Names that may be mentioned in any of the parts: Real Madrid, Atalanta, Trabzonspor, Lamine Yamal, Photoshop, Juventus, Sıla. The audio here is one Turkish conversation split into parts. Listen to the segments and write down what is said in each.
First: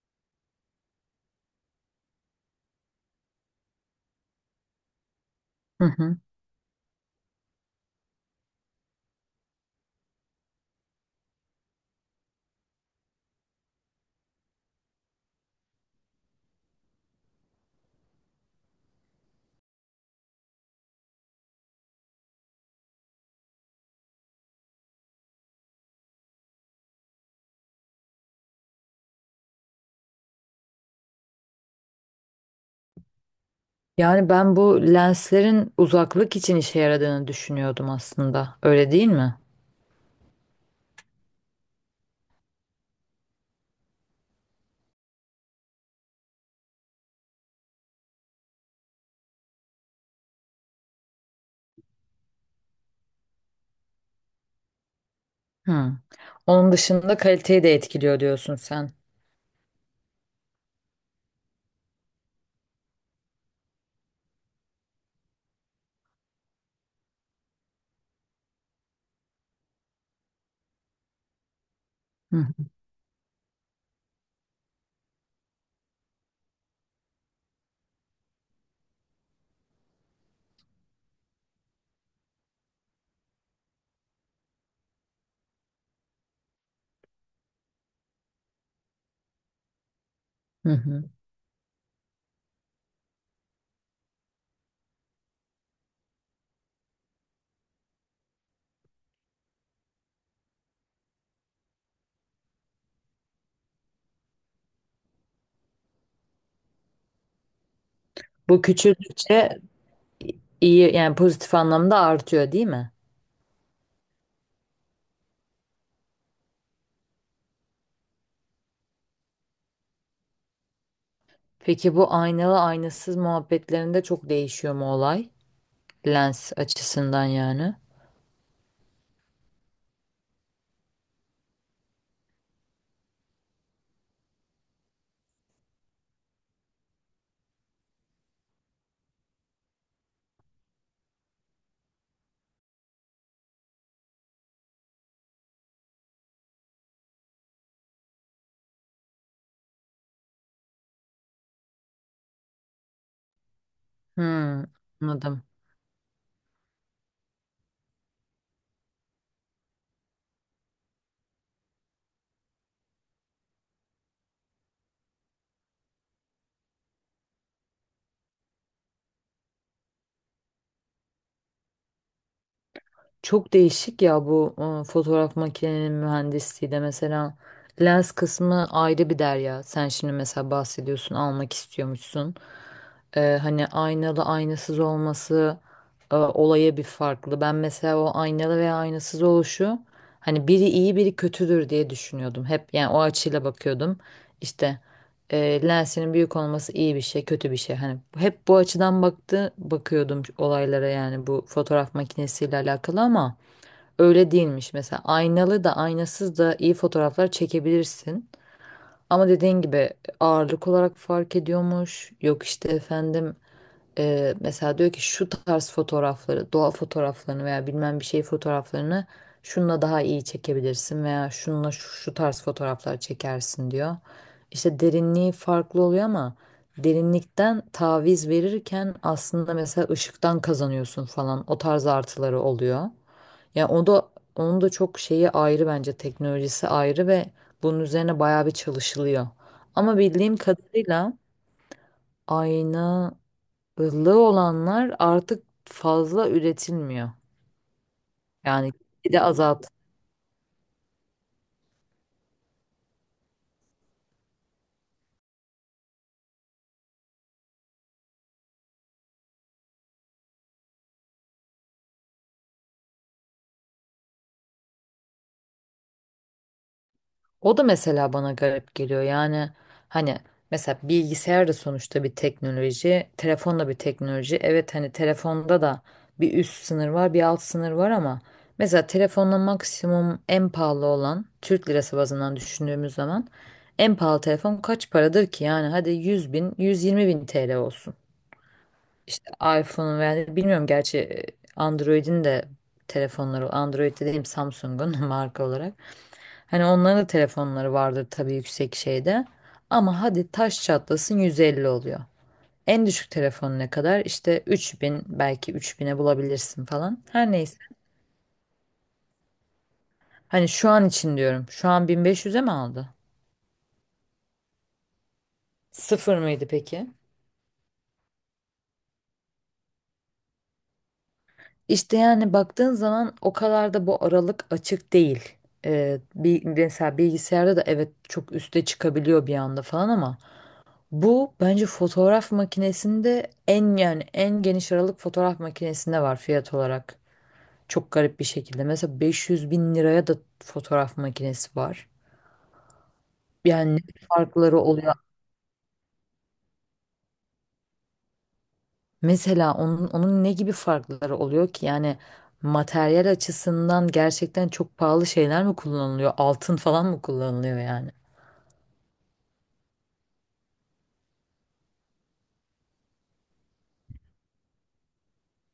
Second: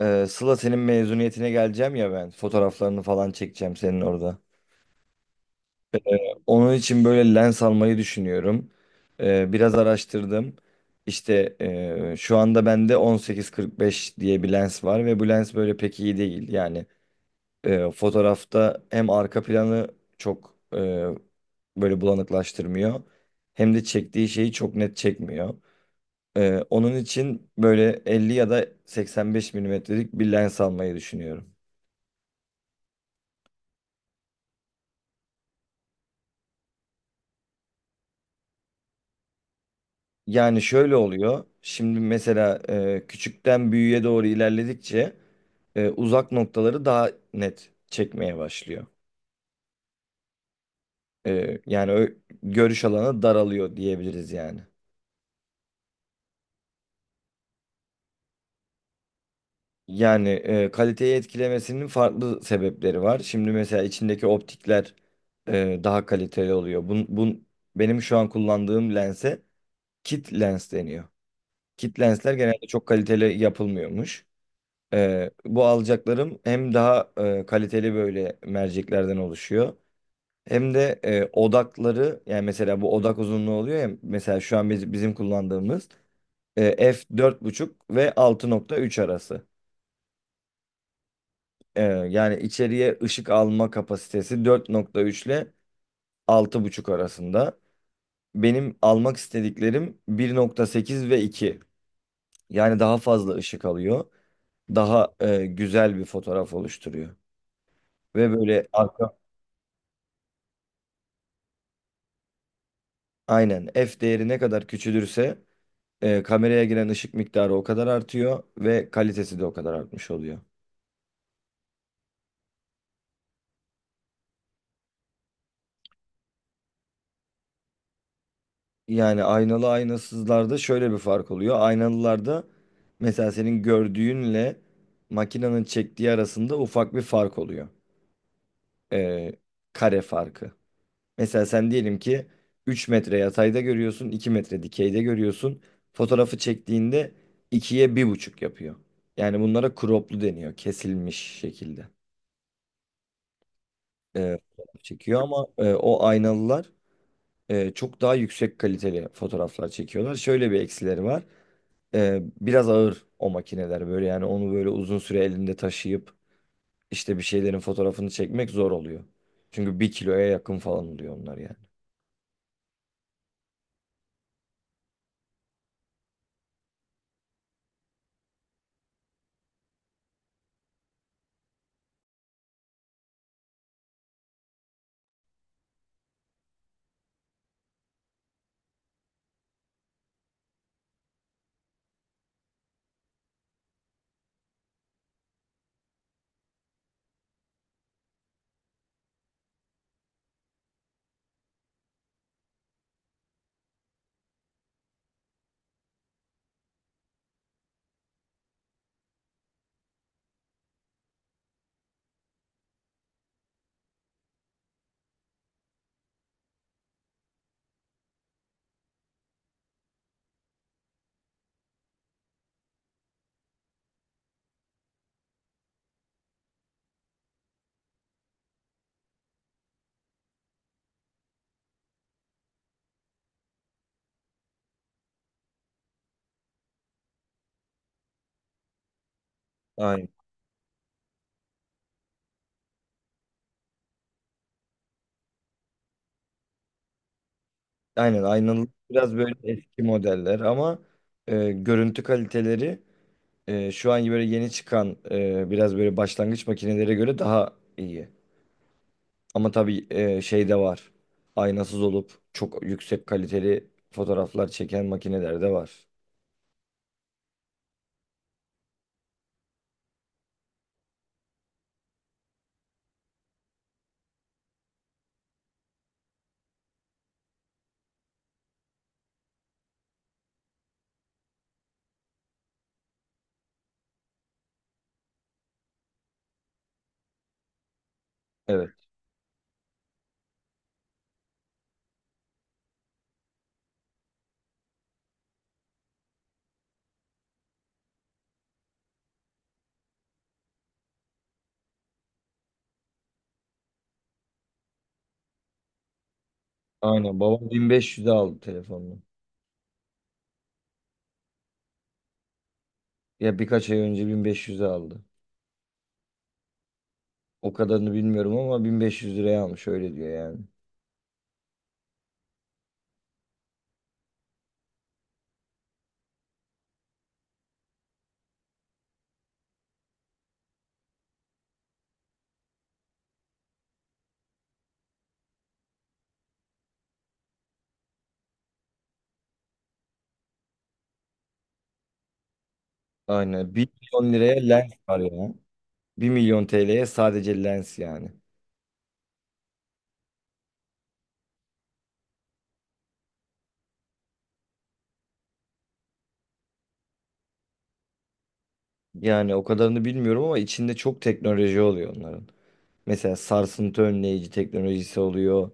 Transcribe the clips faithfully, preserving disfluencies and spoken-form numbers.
Ee, Sıla, senin mezuniyetine geleceğim ya ben. Fotoğraflarını falan çekeceğim senin orada. Hı hı. Onun için böyle lens almayı düşünüyorum. Ee, biraz araştırdım. İşte e, şu anda bende on sekiz kırk beş diye bir lens var ve bu lens böyle pek iyi değil. Yani e, fotoğrafta hem arka planı çok e, böyle bulanıklaştırmıyor hem de çektiği şeyi çok net çekmiyor. Ee, onun için böyle elli ya da seksen beş milimetrelik bir lens almayı düşünüyorum. Yani ben bu lenslerin uzaklık için işe yaradığını düşünüyordum aslında. Öyle değil mi? Yani şöyle oluyor. Şimdi mesela e, küçükten büyüğe doğru ilerledikçe e, uzak noktaları daha net çekmeye başlıyor. E, yani ö- görüş alanı daralıyor diyebiliriz yani. Hı. Onun dışında kaliteyi de etkiliyor diyorsun sen. Yani e, kaliteyi etkilemesinin farklı sebepleri var. Şimdi mesela içindeki optikler e, daha kaliteli oluyor. Bun, bun, benim şu an kullandığım lense kit lens deniyor. Kit lensler Hı genelde çok kaliteli yapılmıyormuş. Ee, bu alacaklarım hem daha e, kaliteli böyle merceklerden oluşuyor. Hem de e, odakları yani mesela bu odak uzunluğu oluyor ya mesela şu an biz, bizim kullandığımız e, f dört buçuk ve altı nokta üç arası. hı. Hı. Ee, yani içeriye ışık alma kapasitesi dört nokta üç ile altı buçuk arasında. Benim almak istediklerim bir nokta sekiz ve iki. Yani daha fazla ışık alıyor. Daha e, güzel bir fotoğraf oluşturuyor. Ve Bu böyle. küçüldükçe iyi yani pozitif anlamda artıyor değil mi? Aynen, f değeri ne kadar küçülürse e, kameraya giren ışık miktarı o kadar artıyor ve kalitesi de o kadar artmış oluyor. Peki bu aynalı aynasız muhabbetlerinde çok değişiyor mu olay? Lens açısından yani. Yani aynalı aynasızlarda şöyle bir fark oluyor. Aynalılarda mesela senin gördüğünle makinenin çektiği arasında ufak bir fark oluyor. E, Kare farkı. Mesela sen diyelim ki üç metre yatayda görüyorsun, iki metre dikeyde görüyorsun. Fotoğrafı çektiğinde ikiye bir buçuk yapıyor. Yani bunlara croplu deniyor, kesilmiş şekilde. Hı, e, Fotoğraf çekiyor anladım. ama e, o aynalılar e, çok daha yüksek kaliteli fotoğraflar çekiyorlar. Şöyle bir eksileri var. E, biraz ağır o makineler böyle yani onu böyle uzun süre elinde taşıyıp işte bir şeylerin fotoğrafını çekmek zor oluyor. Çünkü bir kiloya yakın falan oluyor onlar yani. Çok değişik ya bu e, fotoğraf makinenin mühendisliği de mesela lens kısmı ayrı bir derya. Sen şimdi mesela bahsediyorsun almak istiyormuşsun. E, hani aynalı aynasız olması e, olaya bir farklı. Ben mesela o aynalı veya aynasız oluşu hani biri iyi biri kötüdür diye düşünüyordum. Hep yani o açıyla bakıyordum. İşte e, lensinin büyük olması iyi bir şey, kötü bir şey. Hani hep bu açıdan baktı bakıyordum olaylara yani bu fotoğraf makinesiyle alakalı ama öyle değilmiş. Mesela aynalı da aynasız da iyi fotoğraflar çekebilirsin. Ama dediğin gibi ağırlık olarak fark ediyormuş. Yok işte efendim, e, mesela diyor ki şu tarz fotoğrafları, doğa fotoğraflarını veya bilmem bir şey fotoğraflarını şununla daha iyi çekebilirsin veya şununla şu, şu tarz fotoğraflar çekersin diyor. İşte derinliği farklı oluyor ama derinlikten taviz verirken aslında mesela ışıktan kazanıyorsun falan, o tarz artıları oluyor. Ya o da, onun da çok şeyi ayrı bence, teknolojisi ayrı ve bunun üzerine bayağı bir çalışılıyor. Ama Aynen. bildiğim kadarıyla aynalı olanlar artık fazla üretilmiyor. Aynen, aynalı Yani bir biraz de böyle azalt. eski modeller ama e, görüntü kaliteleri e, şu an böyle yeni çıkan e, biraz böyle başlangıç makinelere göre daha iyi. Ama tabii e, şey de var. Aynasız olup çok yüksek kaliteli fotoğraflar çeken makineler de var. O da mesela bana garip geliyor. Yani hani mesela bilgisayar da sonuçta bir teknoloji, telefon da bir teknoloji. Evet, hani telefonda da bir üst sınır var, bir alt sınır var ama mesela telefonla maksimum, en pahalı olan, Türk lirası bazından düşündüğümüz zaman en pahalı telefon kaç paradır ki? Yani hadi yüz bin, yüz yirmi bin T L olsun. Evet. İşte iPhone veya bilmiyorum gerçi, e, Android'in de telefonları, Android dediğim Samsung'un marka olarak. Hani onların da telefonları vardır tabii yüksek şeyde. Ama hadi taş çatlasın yüz elli oluyor. En düşük telefon ne kadar? İşte üç bin, belki üç bine bulabilirsin falan. Aynen. Her Babam neyse. bin beş yüze aldı telefonunu. Hani şu an için diyorum. Şu an bin beş yüze mi aldı? Ya birkaç ay önce bin beş yüze aldı. Sıfır mıydı peki? O kadarını bilmiyorum ama bin beş yüz liraya almış öyle diyor yani. İşte yani baktığın zaman o kadar da bu aralık açık değil. Ee, bir, mesela bilgisayarda da evet çok üste çıkabiliyor bir anda falan ama bu bence fotoğraf makinesinde, en yani en geniş aralık fotoğraf makinesinde var fiyat olarak. Çok garip bir şekilde. Mesela beş yüz bin liraya da fotoğraf makinesi var. Aynen. bir Yani ne milyon liraya farkları lens oluyor? var ya. Bir milyon T L'ye sadece lens yani. Mesela onun, onun ne gibi farkları oluyor ki? Yani materyal açısından gerçekten çok pahalı şeyler mi kullanılıyor? Altın falan mı kullanılıyor yani? Yani o kadarını bilmiyorum ama içinde çok teknoloji oluyor onların. Mesela sarsıntı önleyici teknolojisi oluyor.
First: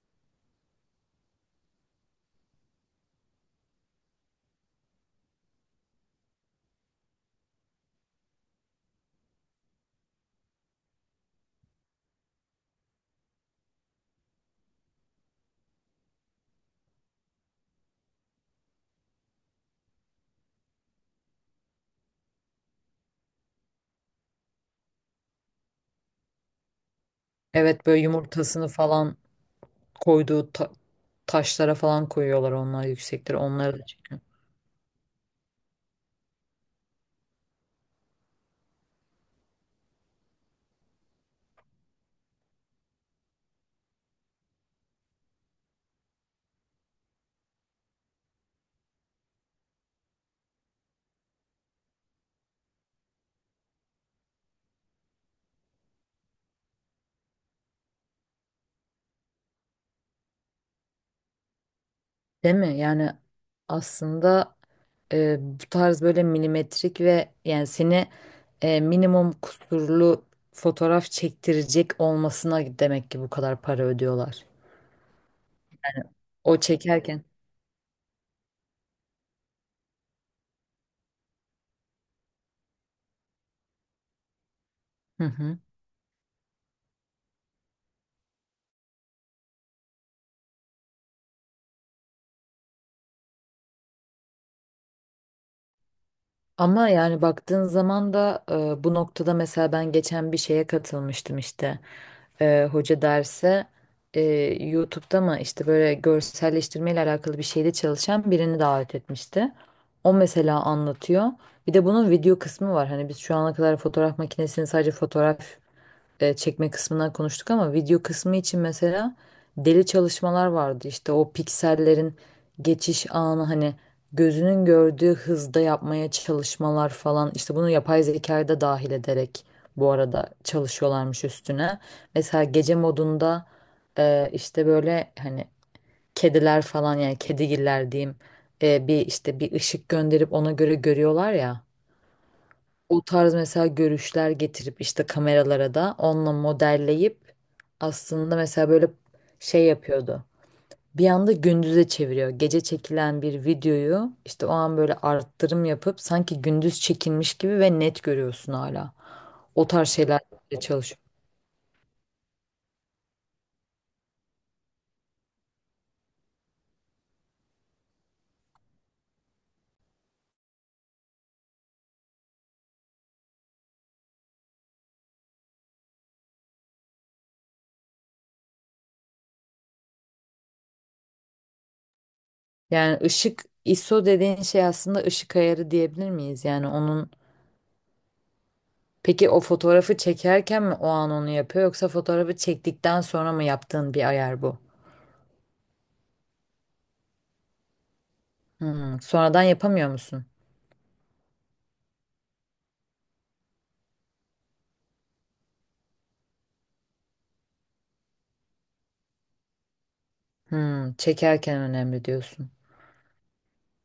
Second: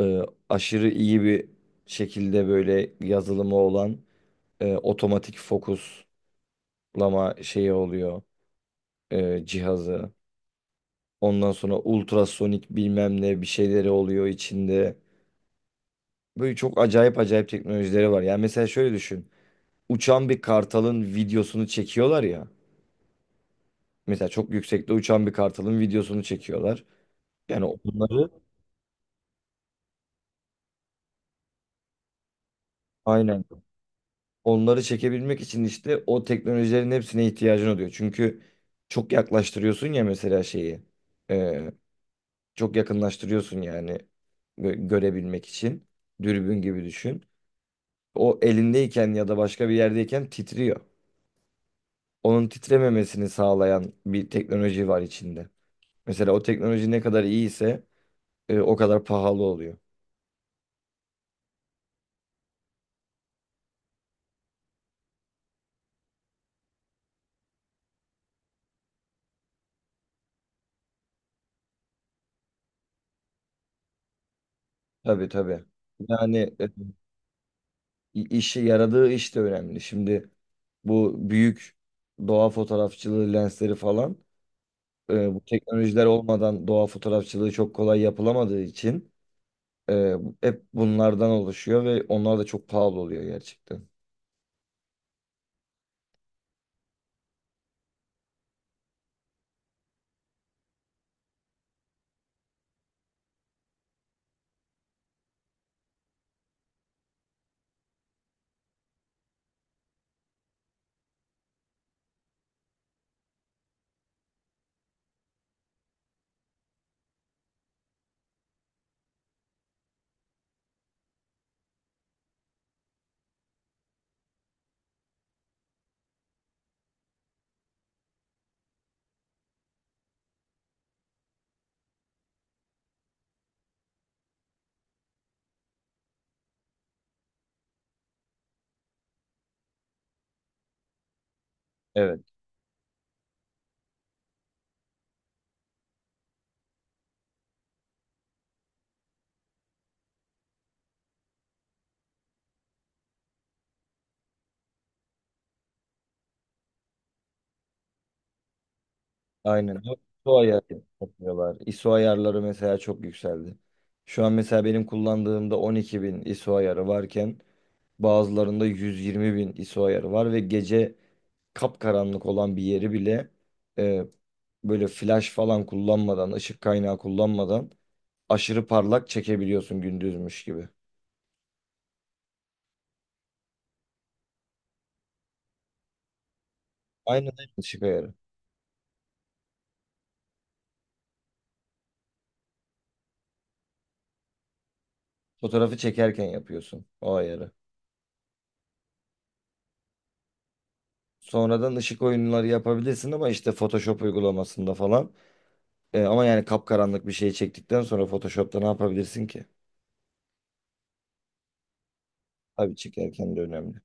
Ee, Aşırı iyi bir şekilde böyle yazılımı olan e, otomatik fokuslama şeyi oluyor e, cihazı. Ondan sonra ultrasonik bilmem ne bir şeyleri oluyor içinde. Böyle çok acayip acayip teknolojileri var. Yani mesela şöyle düşün. Uçan bir kartalın videosunu çekiyorlar ya. Mesela çok yüksekte uçan bir kartalın videosunu çekiyorlar. Yani Evet, böyle onları, yumurtasını falan koyduğu ta- taşlara falan koyuyorlar, onlar yüksektir. aynen, Onları da onları çekebilmek için işte o teknolojilerin hepsine ihtiyacın oluyor. Çünkü çok yaklaştırıyorsun ya mesela şeyi. Ee, Çok yakınlaştırıyorsun yani gö- görebilmek için. Dürbün gibi düşün. O elindeyken ya da başka bir yerdeyken titriyor. Onun titrememesini sağlayan bir teknoloji var içinde. Mesela o teknoloji ne kadar iyiyse e, o kadar pahalı oluyor. değil mi? Yani aslında e, bu tarz böyle milimetrik ve yani seni e, minimum kusurlu fotoğraf çektirecek olmasına demek ki bu kadar para ödüyorlar. Tabii, tabii. Yani O e, çekerken. i- işi yaradığı iş de önemli. Şimdi bu büyük doğa fotoğrafçılığı lensleri falan Hı e, bu hı. teknolojiler olmadan doğa fotoğrafçılığı çok kolay yapılamadığı için Ee, hep bunlardan oluşuyor ve onlar da çok pahalı oluyor gerçekten. Ama yani baktığın zaman da e, bu noktada mesela ben geçen bir şeye katılmıştım işte. E, hoca derse e, YouTube'da mı işte, böyle görselleştirme ile alakalı bir şeyde çalışan birini davet etmişti. O mesela anlatıyor. Bir de bunun video kısmı var. Hani biz şu ana kadar fotoğraf makinesini sadece fotoğraf e, çekme kısmından konuştuk ama video kısmı için mesela deli çalışmalar vardı. İşte o piksellerin geçiş anı hani gözünün gördüğü hızda yapmaya çalışmalar falan. İşte bunu yapay zekayı da dahil ederek bu arada çalışıyorlarmış üstüne. Mesela gece modunda e, işte böyle hani kediler falan, yani kedigiller diyeyim, e, bir işte bir ışık gönderip ona göre görüyorlar ya, Evet. o tarz mesela görüşler getirip işte kameralara da onunla modelleyip aslında mesela böyle şey yapıyordu. Bir anda gündüze çeviriyor. Gece çekilen bir videoyu işte o an böyle arttırım yapıp sanki gündüz çekilmiş gibi ve net görüyorsun hala. O Aynen. tarz şeylerle I S O ayarı çalışıyor. yapıyorlar. I S O ayarları mesela çok yükseldi. Şu an mesela benim kullandığımda on iki bin I S O ayarı varken bazılarında yüz yirmi bin I S O ayarı var ve gece kapkaranlık olan bir yeri bile e, böyle flash falan kullanmadan, ışık kaynağı kullanmadan aşırı parlak çekebiliyorsun gündüzmüş gibi. Yani ışık, ISO dediğin şey aslında ışık ayarı diyebilir miyiz? Yani onun, Aynen öyle, ışık ayarı. peki o fotoğrafı çekerken mi o an onu yapıyor yoksa fotoğrafı çektikten sonra mı yaptığın bir ayar bu? Fotoğrafı çekerken yapıyorsun o ayarı. Hmm, sonradan yapamıyor musun? Sonradan ışık oyunları yapabilirsin ama işte Photoshop uygulamasında falan. E, ama yani kapkaranlık bir şey çektikten sonra Photoshop'ta ne yapabilirsin ki? Hmm, çekerken önemli diyorsun. Tabii çekerken de önemli.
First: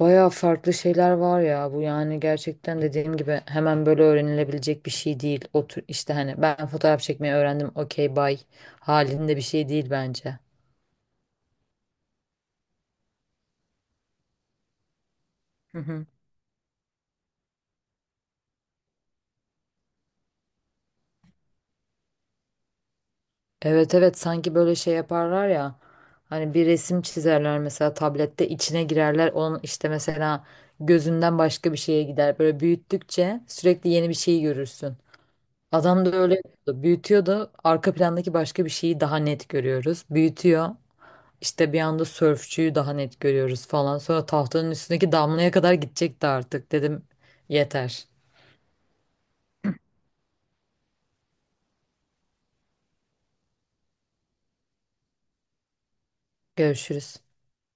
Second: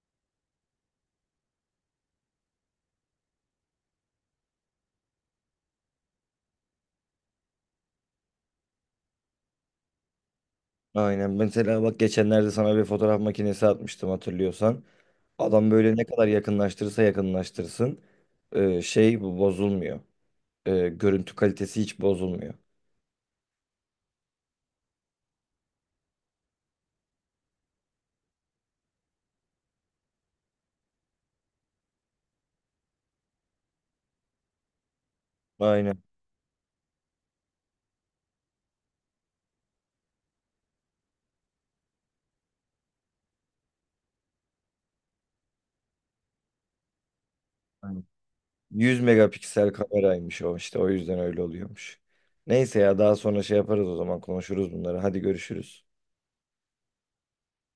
Bayağı farklı şeyler var ya bu, yani gerçekten dediğim gibi hemen böyle öğrenilebilecek bir şey değil. Otur işte hani ben fotoğraf çekmeyi öğrendim okey bay halinde bir şey değil bence. Aynen. Mesela bak, geçenlerde sana bir fotoğraf makinesi atmıştım hatırlıyorsan. Adam Hı böyle ne hı. kadar yakınlaştırırsa yakınlaştırsın e, şey bu bozulmuyor. E, görüntü kalitesi hiç bozulmuyor. Evet, evet, sanki böyle şey yaparlar ya hani bir resim çizerler mesela, tablette içine girerler onun, işte mesela gözünden başka bir şeye gider. Böyle büyüttükçe sürekli yeni bir şey görürsün. Aynen, Adam da öyle yapıyordu. Büyütüyor da arka plandaki başka bir şeyi daha net görüyoruz. Büyütüyor. İşte bir anda sörfçüyü daha net görüyoruz falan. Sonra tahtanın üstündeki damlaya kadar gidecekti artık. Dedim aynen. yeter. yüz megapiksel kameraymış o, işte o yüzden öyle oluyormuş. Neyse ya, daha sonra şey yaparız, o zaman konuşuruz bunları. Hadi görüşürüz. Görüşürüz.